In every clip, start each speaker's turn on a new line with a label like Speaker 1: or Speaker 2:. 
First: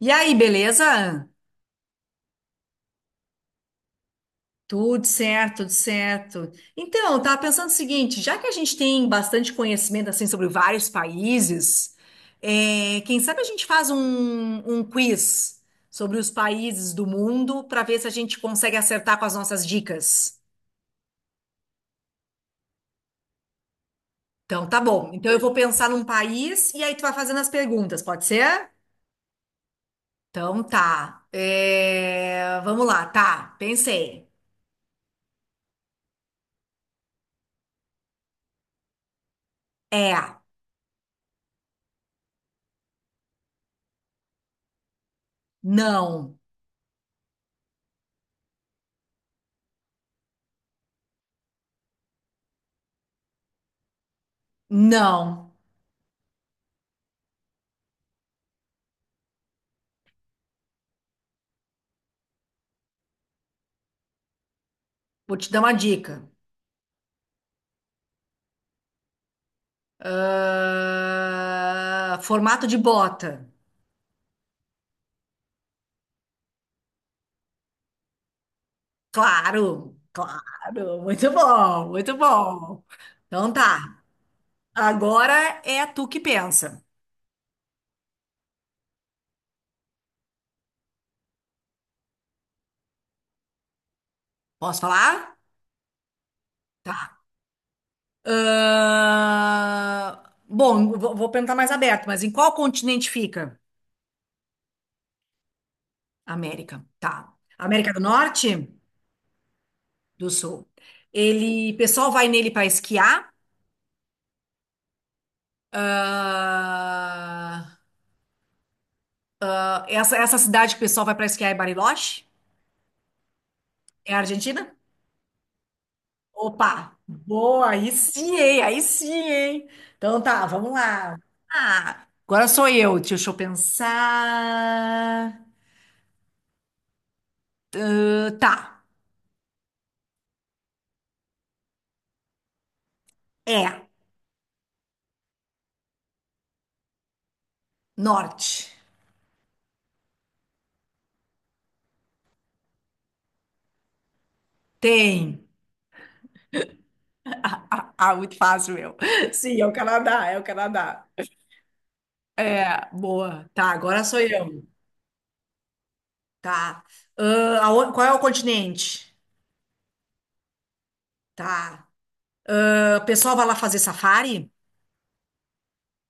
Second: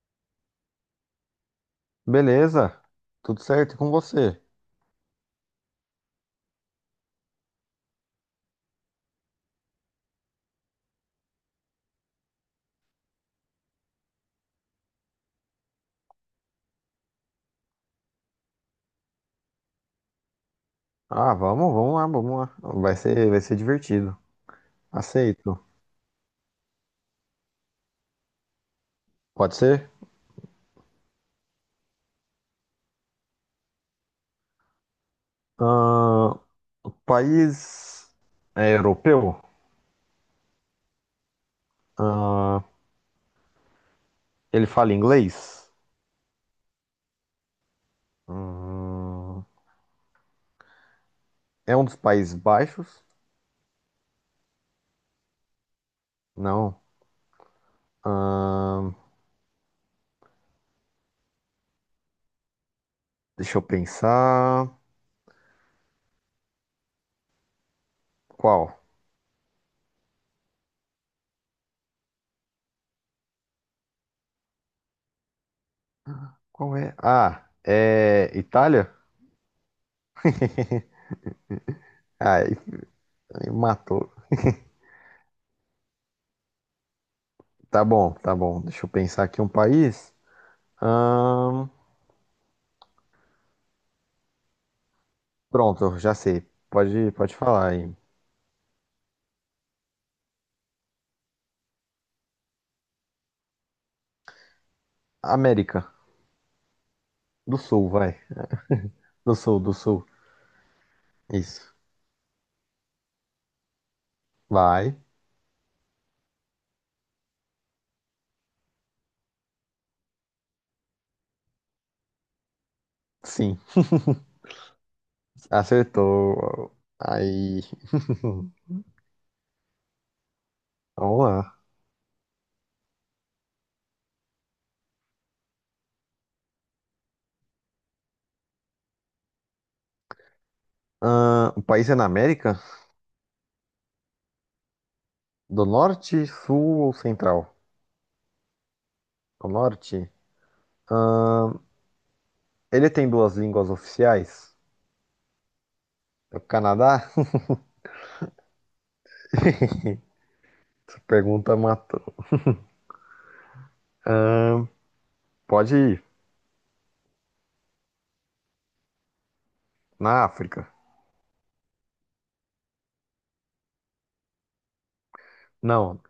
Speaker 1: E aí, beleza?
Speaker 2: Beleza, tudo certo e com você?
Speaker 1: Tudo certo, tudo certo. Então, eu tava pensando o seguinte, já que a gente tem bastante conhecimento assim sobre vários países, quem sabe a gente faz um quiz sobre os países do mundo para ver se a gente consegue acertar com as nossas dicas.
Speaker 2: Ah, vamos lá, vamos lá. Vai ser divertido.
Speaker 1: Então, tá bom. Então, eu vou
Speaker 2: Aceito.
Speaker 1: pensar num país e aí tu vai fazendo as perguntas, pode ser?
Speaker 2: Pode ser?
Speaker 1: Então, tá. É, vamos lá, tá. Pensei.
Speaker 2: Ah, o país é europeu?
Speaker 1: É,
Speaker 2: Ah, ele fala inglês?
Speaker 1: não,
Speaker 2: Hum, é um dos Países Baixos?
Speaker 1: não.
Speaker 2: Não. Ah, deixa eu pensar.
Speaker 1: Vou te dar uma dica.
Speaker 2: Qual?
Speaker 1: Ah, formato de bota.
Speaker 2: Qual é? Ah, é Itália?
Speaker 1: Claro, claro. Muito bom, muito
Speaker 2: Ah,
Speaker 1: bom.
Speaker 2: e
Speaker 1: Então tá.
Speaker 2: matou.
Speaker 1: Agora é tu que pensa.
Speaker 2: Tá bom, tá bom. Deixa eu pensar aqui um país.
Speaker 1: Posso falar?
Speaker 2: Pronto, já sei.
Speaker 1: Tá.
Speaker 2: Pode falar aí.
Speaker 1: Ah, bom, vou perguntar mais aberto, mas em qual continente fica?
Speaker 2: América
Speaker 1: América. Tá.
Speaker 2: do Sul,
Speaker 1: América do
Speaker 2: vai.
Speaker 1: Norte?
Speaker 2: Do Sul, do Sul.
Speaker 1: Do Sul.
Speaker 2: Isso.
Speaker 1: Pessoal vai nele para esquiar.
Speaker 2: Vai.
Speaker 1: Ah, essa cidade que o pessoal vai para esquiar é Bariloche?
Speaker 2: Sim.
Speaker 1: É a Argentina?
Speaker 2: Acertou.
Speaker 1: Opa,
Speaker 2: Aí.
Speaker 1: boa, aí sim, hein? Aí sim, hein? Então tá, vamos lá.
Speaker 2: Vamos lá.
Speaker 1: Ah, agora sou eu, deixa eu pensar. Ah, tá,
Speaker 2: O país é na América?
Speaker 1: é,
Speaker 2: Do Norte, Sul ou Central?
Speaker 1: norte.
Speaker 2: Do Norte. Ele tem duas línguas oficiais?
Speaker 1: Tem.
Speaker 2: É o Canadá?
Speaker 1: Ah, ah, ah, muito fácil, meu. Sim, é o Canadá, é o
Speaker 2: Essa
Speaker 1: Canadá.
Speaker 2: pergunta matou.
Speaker 1: É, boa. Tá, agora sou eu.
Speaker 2: Pode ir.
Speaker 1: Tá. Ah, qual é o continente?
Speaker 2: Na África?
Speaker 1: Tá. Ah, o pessoal vai lá fazer safari?
Speaker 2: Não.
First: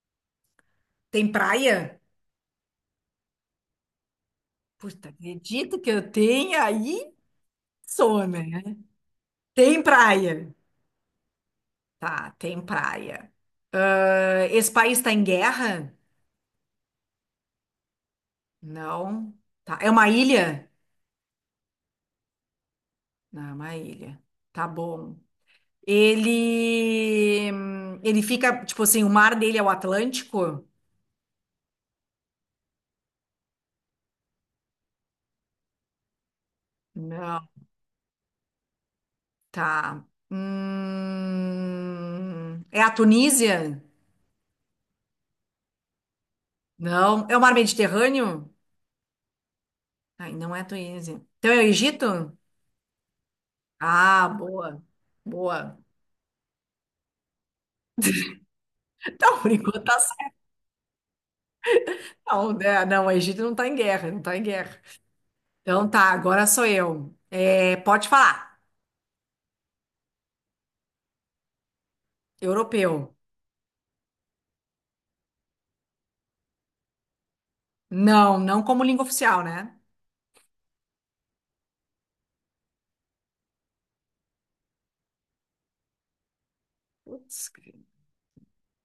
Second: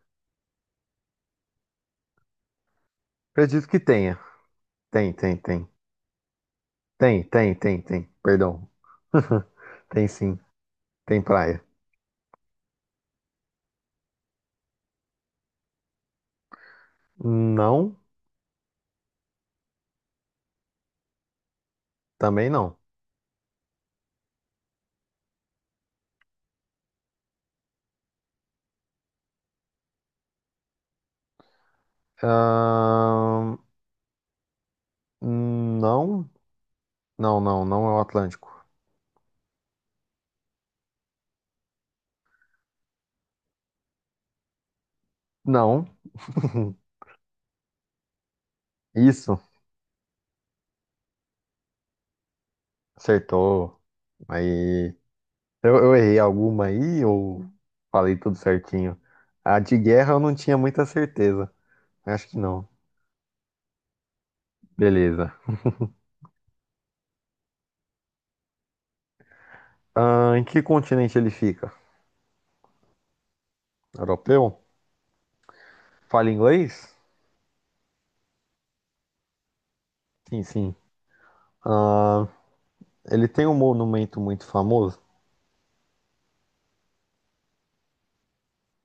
Speaker 1: Tem praia?
Speaker 2: Acredito que tenha.
Speaker 1: Puta,
Speaker 2: Tem, tem, tem.
Speaker 1: acredito que eu tenha aí.
Speaker 2: Tem, tem, tem, tem.
Speaker 1: Sou, né?
Speaker 2: Perdão.
Speaker 1: Tem
Speaker 2: Tem, sim.
Speaker 1: praia.
Speaker 2: Tem praia.
Speaker 1: Tá, tem praia. Ah, esse país está em guerra?
Speaker 2: Não,
Speaker 1: Não. Tá. É uma ilha?
Speaker 2: também não.
Speaker 1: Não, é uma ilha. Tá bom. Ele fica, tipo assim, o mar dele é o Atlântico?
Speaker 2: Ahn, não,
Speaker 1: Não.
Speaker 2: não, não, não é o Atlântico.
Speaker 1: Tá. É a Tunísia?
Speaker 2: Não,
Speaker 1: Não. É o mar Mediterrâneo?
Speaker 2: isso,
Speaker 1: Ai, não é a Tunísia. Então é o Egito?
Speaker 2: acertou.
Speaker 1: Ah, boa.
Speaker 2: Aí, eu,
Speaker 1: Boa.
Speaker 2: eu errei alguma aí ou falei tudo certinho?
Speaker 1: Então, por
Speaker 2: A de
Speaker 1: enquanto tá.
Speaker 2: guerra eu não tinha muita certeza. Acho que
Speaker 1: Não,
Speaker 2: não.
Speaker 1: né? Não, o Egito não tá em guerra, não tá em guerra.
Speaker 2: Beleza.
Speaker 1: Então tá, agora sou eu. É, pode falar.
Speaker 2: Em que continente ele fica?
Speaker 1: Europeu.
Speaker 2: Europeu? Fala inglês?
Speaker 1: Não, não como língua oficial, né?
Speaker 2: Sim, sim. Ahn, ele tem um monumento muito famoso?
Speaker 1: Putz, grilo.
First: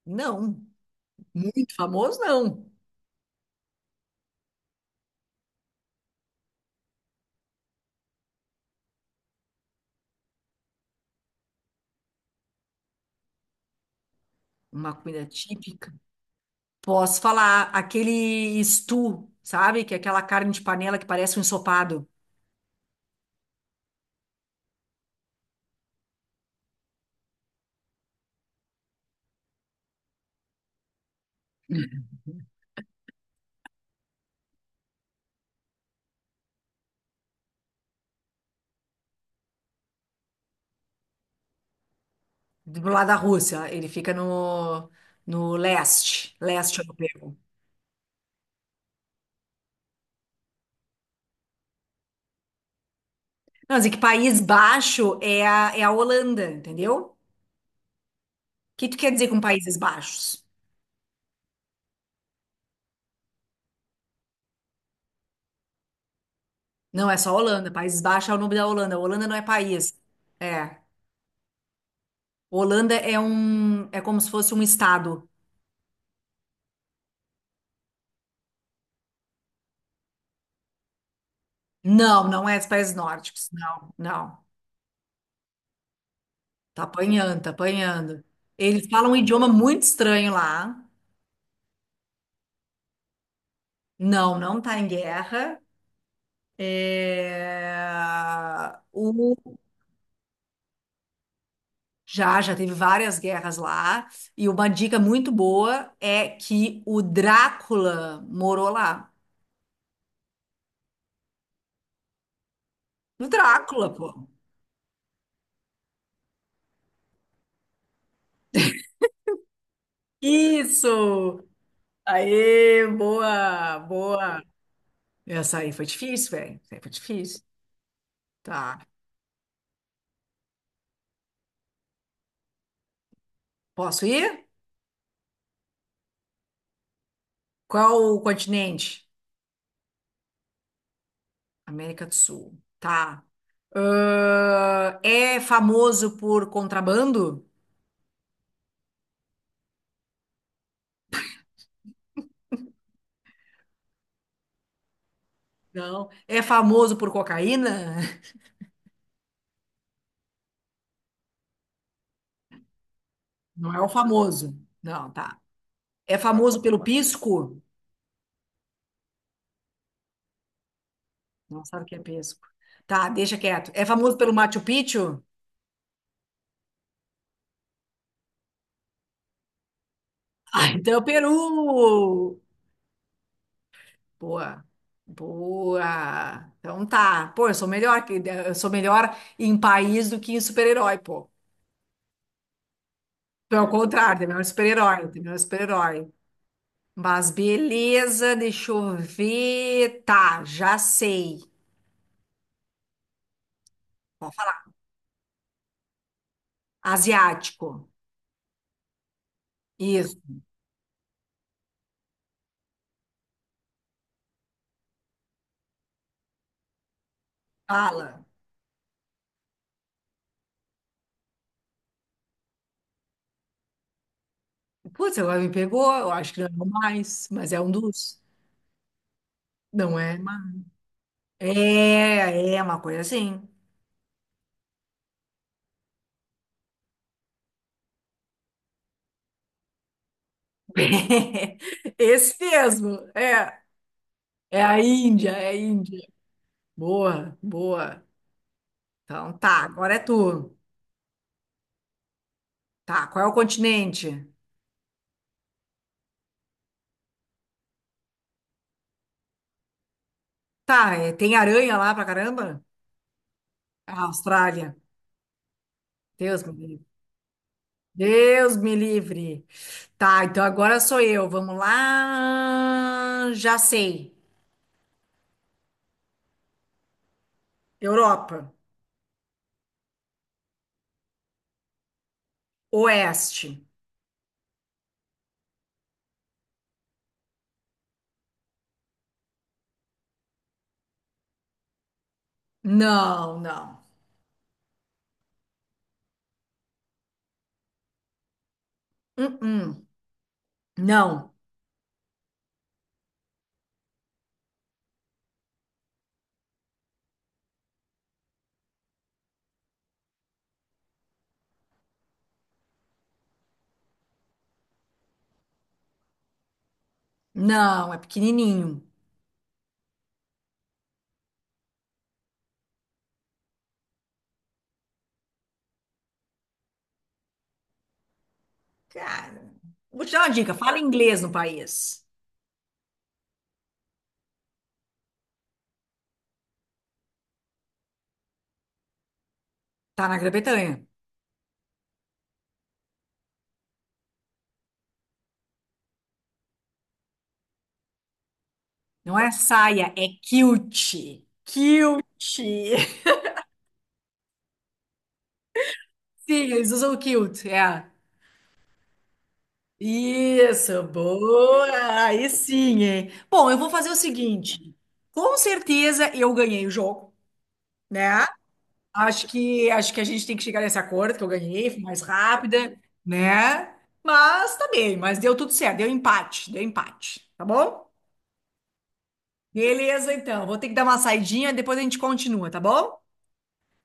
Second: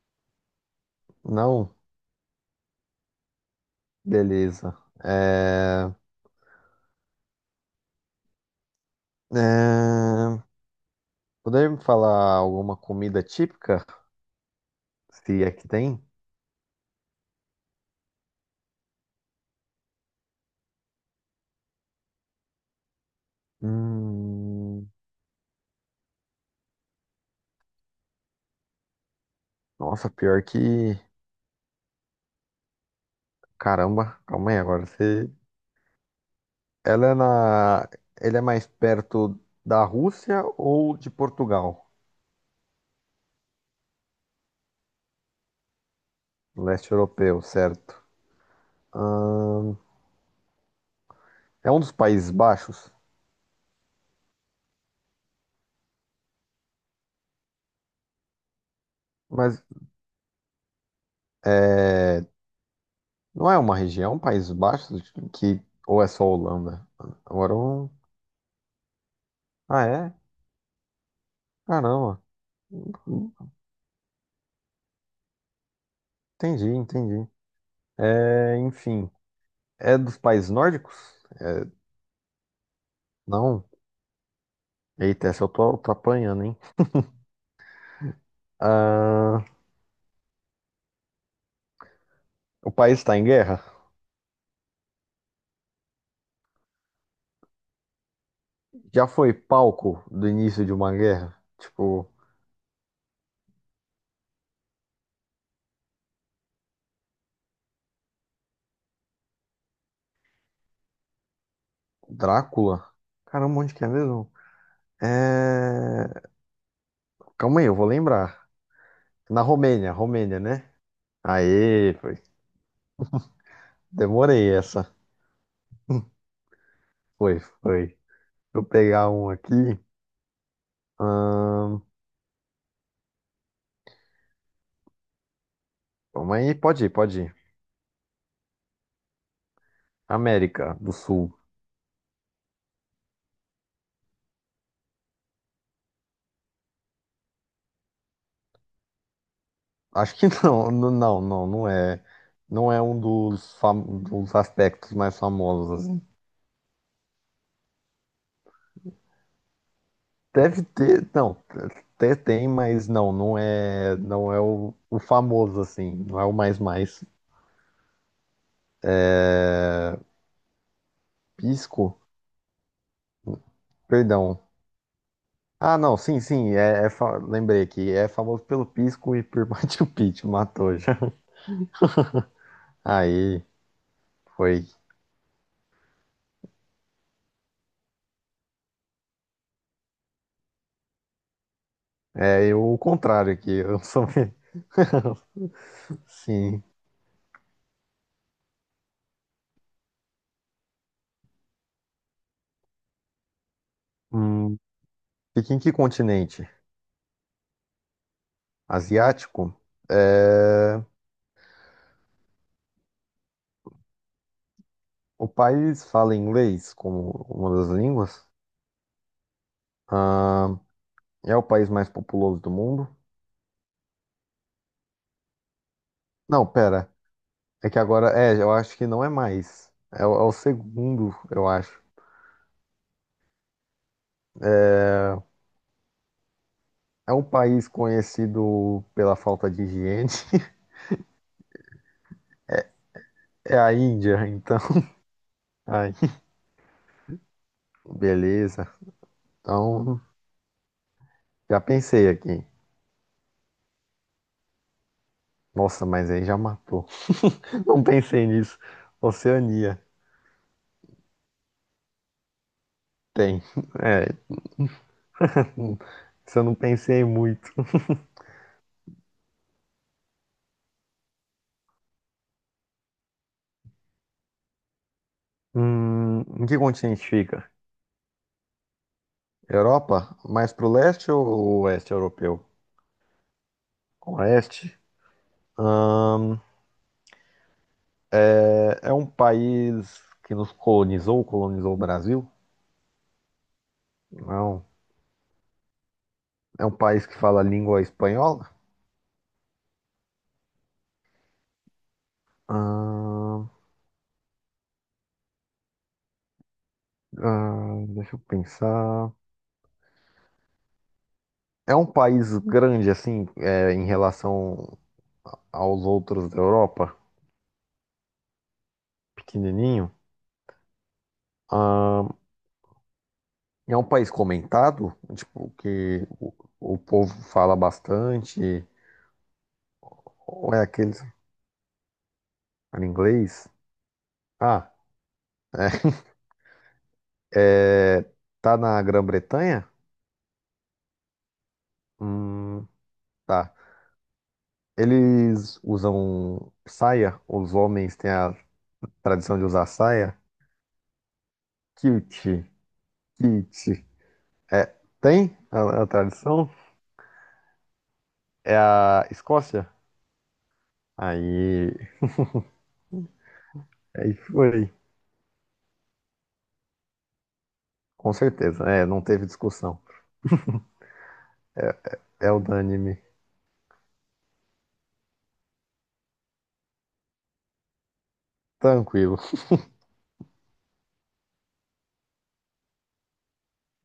Speaker 1: Não. Muito
Speaker 2: Não?
Speaker 1: famoso, não.
Speaker 2: Beleza. É... É, Poderia me falar alguma comida típica?
Speaker 1: Uma comida
Speaker 2: Se é que
Speaker 1: típica.
Speaker 2: tem?
Speaker 1: Posso falar aquele stew, sabe? Que é aquela carne de panela que parece um ensopado
Speaker 2: Hum, nossa, pior que. Caramba, calma aí agora. Você... Ela é na. Ele é mais perto da Rússia ou de Portugal?
Speaker 1: do lado da Rússia. Ele fica no leste, leste
Speaker 2: Leste
Speaker 1: europeu.
Speaker 2: europeu, certo? Hum, é um dos Países Baixos,
Speaker 1: Não, mas é que País Baixo é a Holanda, entendeu? O que tu quer dizer com
Speaker 2: mas
Speaker 1: Países Baixos?
Speaker 2: é... não é uma região, Países Baixos, que. Ou é só Holanda?
Speaker 1: Não, é só
Speaker 2: Agora
Speaker 1: Holanda.
Speaker 2: eu.
Speaker 1: Países Baixos é o nome da Holanda. Holanda não é
Speaker 2: Ah,
Speaker 1: país.
Speaker 2: é?
Speaker 1: É.
Speaker 2: Caramba.
Speaker 1: Holanda é é como se fosse um estado.
Speaker 2: Entendi, entendi. É, enfim. É dos países nórdicos? É,
Speaker 1: Não, não é os países nórdicos.
Speaker 2: não.
Speaker 1: Não, não.
Speaker 2: Eita, essa eu tô apanhando, hein?
Speaker 1: Tá apanhando, tá apanhando. Eles falam um
Speaker 2: Ah,
Speaker 1: idioma muito estranho lá.
Speaker 2: o país está em guerra?
Speaker 1: Não, não tá em guerra. É,
Speaker 2: Já foi
Speaker 1: O...
Speaker 2: palco do início de uma guerra? Tipo,
Speaker 1: já teve várias guerras lá. E uma dica muito boa é que o Drácula morou lá.
Speaker 2: Drácula?
Speaker 1: O
Speaker 2: Caramba, onde que é
Speaker 1: Drácula, pô.
Speaker 2: mesmo? É... Calma aí, eu vou lembrar. Na Romênia, Romênia, né?
Speaker 1: Isso!
Speaker 2: Aê, foi.
Speaker 1: Aê, boa, boa.
Speaker 2: Demorei essa.
Speaker 1: Essa aí foi difícil, velho. Essa aí foi
Speaker 2: Foi,
Speaker 1: difícil.
Speaker 2: foi. Deixa eu
Speaker 1: Tá.
Speaker 2: pegar um aqui. Ahn,
Speaker 1: Posso ir?
Speaker 2: Calma aí, pode ir, pode ir.
Speaker 1: Qual o continente?
Speaker 2: América do Sul.
Speaker 1: América do Sul. Tá. É famoso por contrabando?
Speaker 2: Acho que não, não, não, não é. Não é um dos, dos aspectos mais famosos, assim.
Speaker 1: Não. É famoso por cocaína?
Speaker 2: Deve ter, não, até tem, mas não, não
Speaker 1: Não é o
Speaker 2: é, não é
Speaker 1: famoso.
Speaker 2: o
Speaker 1: Não, tá.
Speaker 2: famoso assim,
Speaker 1: É
Speaker 2: não é o mais
Speaker 1: famoso pelo
Speaker 2: mais.
Speaker 1: pisco? Não sabe o que é
Speaker 2: Pisco?
Speaker 1: pisco. Tá, deixa quieto. É famoso pelo
Speaker 2: Perdão.
Speaker 1: Machu Picchu?
Speaker 2: Ah, não, sim, sim, lembrei aqui, é famoso pelo Pisco e por Machu Picchu,
Speaker 1: Ah,
Speaker 2: matou
Speaker 1: então é
Speaker 2: já.
Speaker 1: o Peru!
Speaker 2: Aí,
Speaker 1: Boa,
Speaker 2: foi.
Speaker 1: boa. Então tá. Pô, eu sou melhor em país do que em super-herói, pô.
Speaker 2: É eu, o contrário aqui,
Speaker 1: Pelo
Speaker 2: eu sou.
Speaker 1: contrário, tem melhor super-herói, tem melhor super-herói.
Speaker 2: Sim.
Speaker 1: Mas beleza, deixa eu ver. Tá, já sei. Pode
Speaker 2: Hum,
Speaker 1: falar.
Speaker 2: fica em que continente?
Speaker 1: Asiático.
Speaker 2: Asiático,
Speaker 1: Isso,
Speaker 2: é, o país fala inglês como uma das
Speaker 1: fala.
Speaker 2: línguas. Ah, é o país mais populoso do mundo.
Speaker 1: Putz, agora me pegou. Eu acho que
Speaker 2: Não,
Speaker 1: não é o
Speaker 2: pera.
Speaker 1: mais, mas é um
Speaker 2: É que agora,
Speaker 1: dos.
Speaker 2: é, eu acho que não é mais.
Speaker 1: Não
Speaker 2: É, o
Speaker 1: é?
Speaker 2: é o
Speaker 1: Mais.
Speaker 2: segundo, eu acho.
Speaker 1: É uma coisa assim.
Speaker 2: É um país conhecido pela falta de higiene.
Speaker 1: Esse mesmo.
Speaker 2: É
Speaker 1: É,
Speaker 2: a Índia, então.
Speaker 1: é a Índia, é a
Speaker 2: Ai,
Speaker 1: Índia. Boa, boa.
Speaker 2: beleza.
Speaker 1: Então tá, agora
Speaker 2: Então,
Speaker 1: é tu.
Speaker 2: já pensei aqui.
Speaker 1: Tá, qual é o continente?
Speaker 2: Nossa, mas aí já matou. Não pensei nisso. Oceania.
Speaker 1: Tá, tem aranha lá pra caramba?
Speaker 2: Tem. É,
Speaker 1: Ah, Austrália.
Speaker 2: isso
Speaker 1: Deus
Speaker 2: eu
Speaker 1: me
Speaker 2: não
Speaker 1: livre.
Speaker 2: pensei muito.
Speaker 1: Deus me livre. Tá, então agora sou eu. Vamos lá. Já sei.
Speaker 2: Em que continente fica?
Speaker 1: Europa.
Speaker 2: Europa? Mais pro leste ou oeste europeu?
Speaker 1: Oeste.
Speaker 2: Oeste? Hum, é um país que nos colonizou o Brasil?
Speaker 1: Não, não.
Speaker 2: Não. É um país que fala a língua espanhola?
Speaker 1: Uh-uh. Não,
Speaker 2: Hum, deixa eu pensar. É um país grande, assim, é, em relação aos outros da Europa?
Speaker 1: não. É pequenininho.
Speaker 2: Pequenininho? Hum, é um país comentado? Tipo, que o povo fala bastante?
Speaker 1: Cara, vou te dar uma
Speaker 2: Ou
Speaker 1: dica.
Speaker 2: é
Speaker 1: Fala
Speaker 2: aqueles
Speaker 1: inglês no país.
Speaker 2: em inglês? Ah, é. É, tá na Grã-Bretanha?
Speaker 1: Tá na Grã-Bretanha.
Speaker 2: Hum, tá. Eles usam saia? Os homens têm a
Speaker 1: Não é
Speaker 2: tradição de usar
Speaker 1: saia, é
Speaker 2: saia?
Speaker 1: kilt. Kilt.
Speaker 2: Kilt.
Speaker 1: Sim,
Speaker 2: Kilt. É, tem a tradição?
Speaker 1: eles usam kilt, é.
Speaker 2: É a Escócia?
Speaker 1: Isso, boa!
Speaker 2: Aí,
Speaker 1: Aí sim, hein? Bom, eu vou fazer o
Speaker 2: aí foi.
Speaker 1: seguinte. Com certeza eu ganhei o jogo,
Speaker 2: Com
Speaker 1: né?
Speaker 2: certeza. É, não teve
Speaker 1: Acho que
Speaker 2: discussão.
Speaker 1: acho que a gente tem que chegar nesse acordo que eu ganhei, fui mais
Speaker 2: É
Speaker 1: rápida,
Speaker 2: unânime.
Speaker 1: né? Mas tá bem, mas deu tudo certo, deu empate, tá bom?
Speaker 2: Tranquilo,
Speaker 1: Beleza, então. Vou ter que dar uma saidinha, depois a gente continua, tá bom?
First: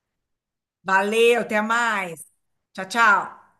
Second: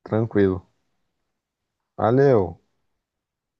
Speaker 2: tranquilo.
Speaker 1: Valeu, até mais.
Speaker 2: Valeu.
Speaker 1: Tchau, tchau.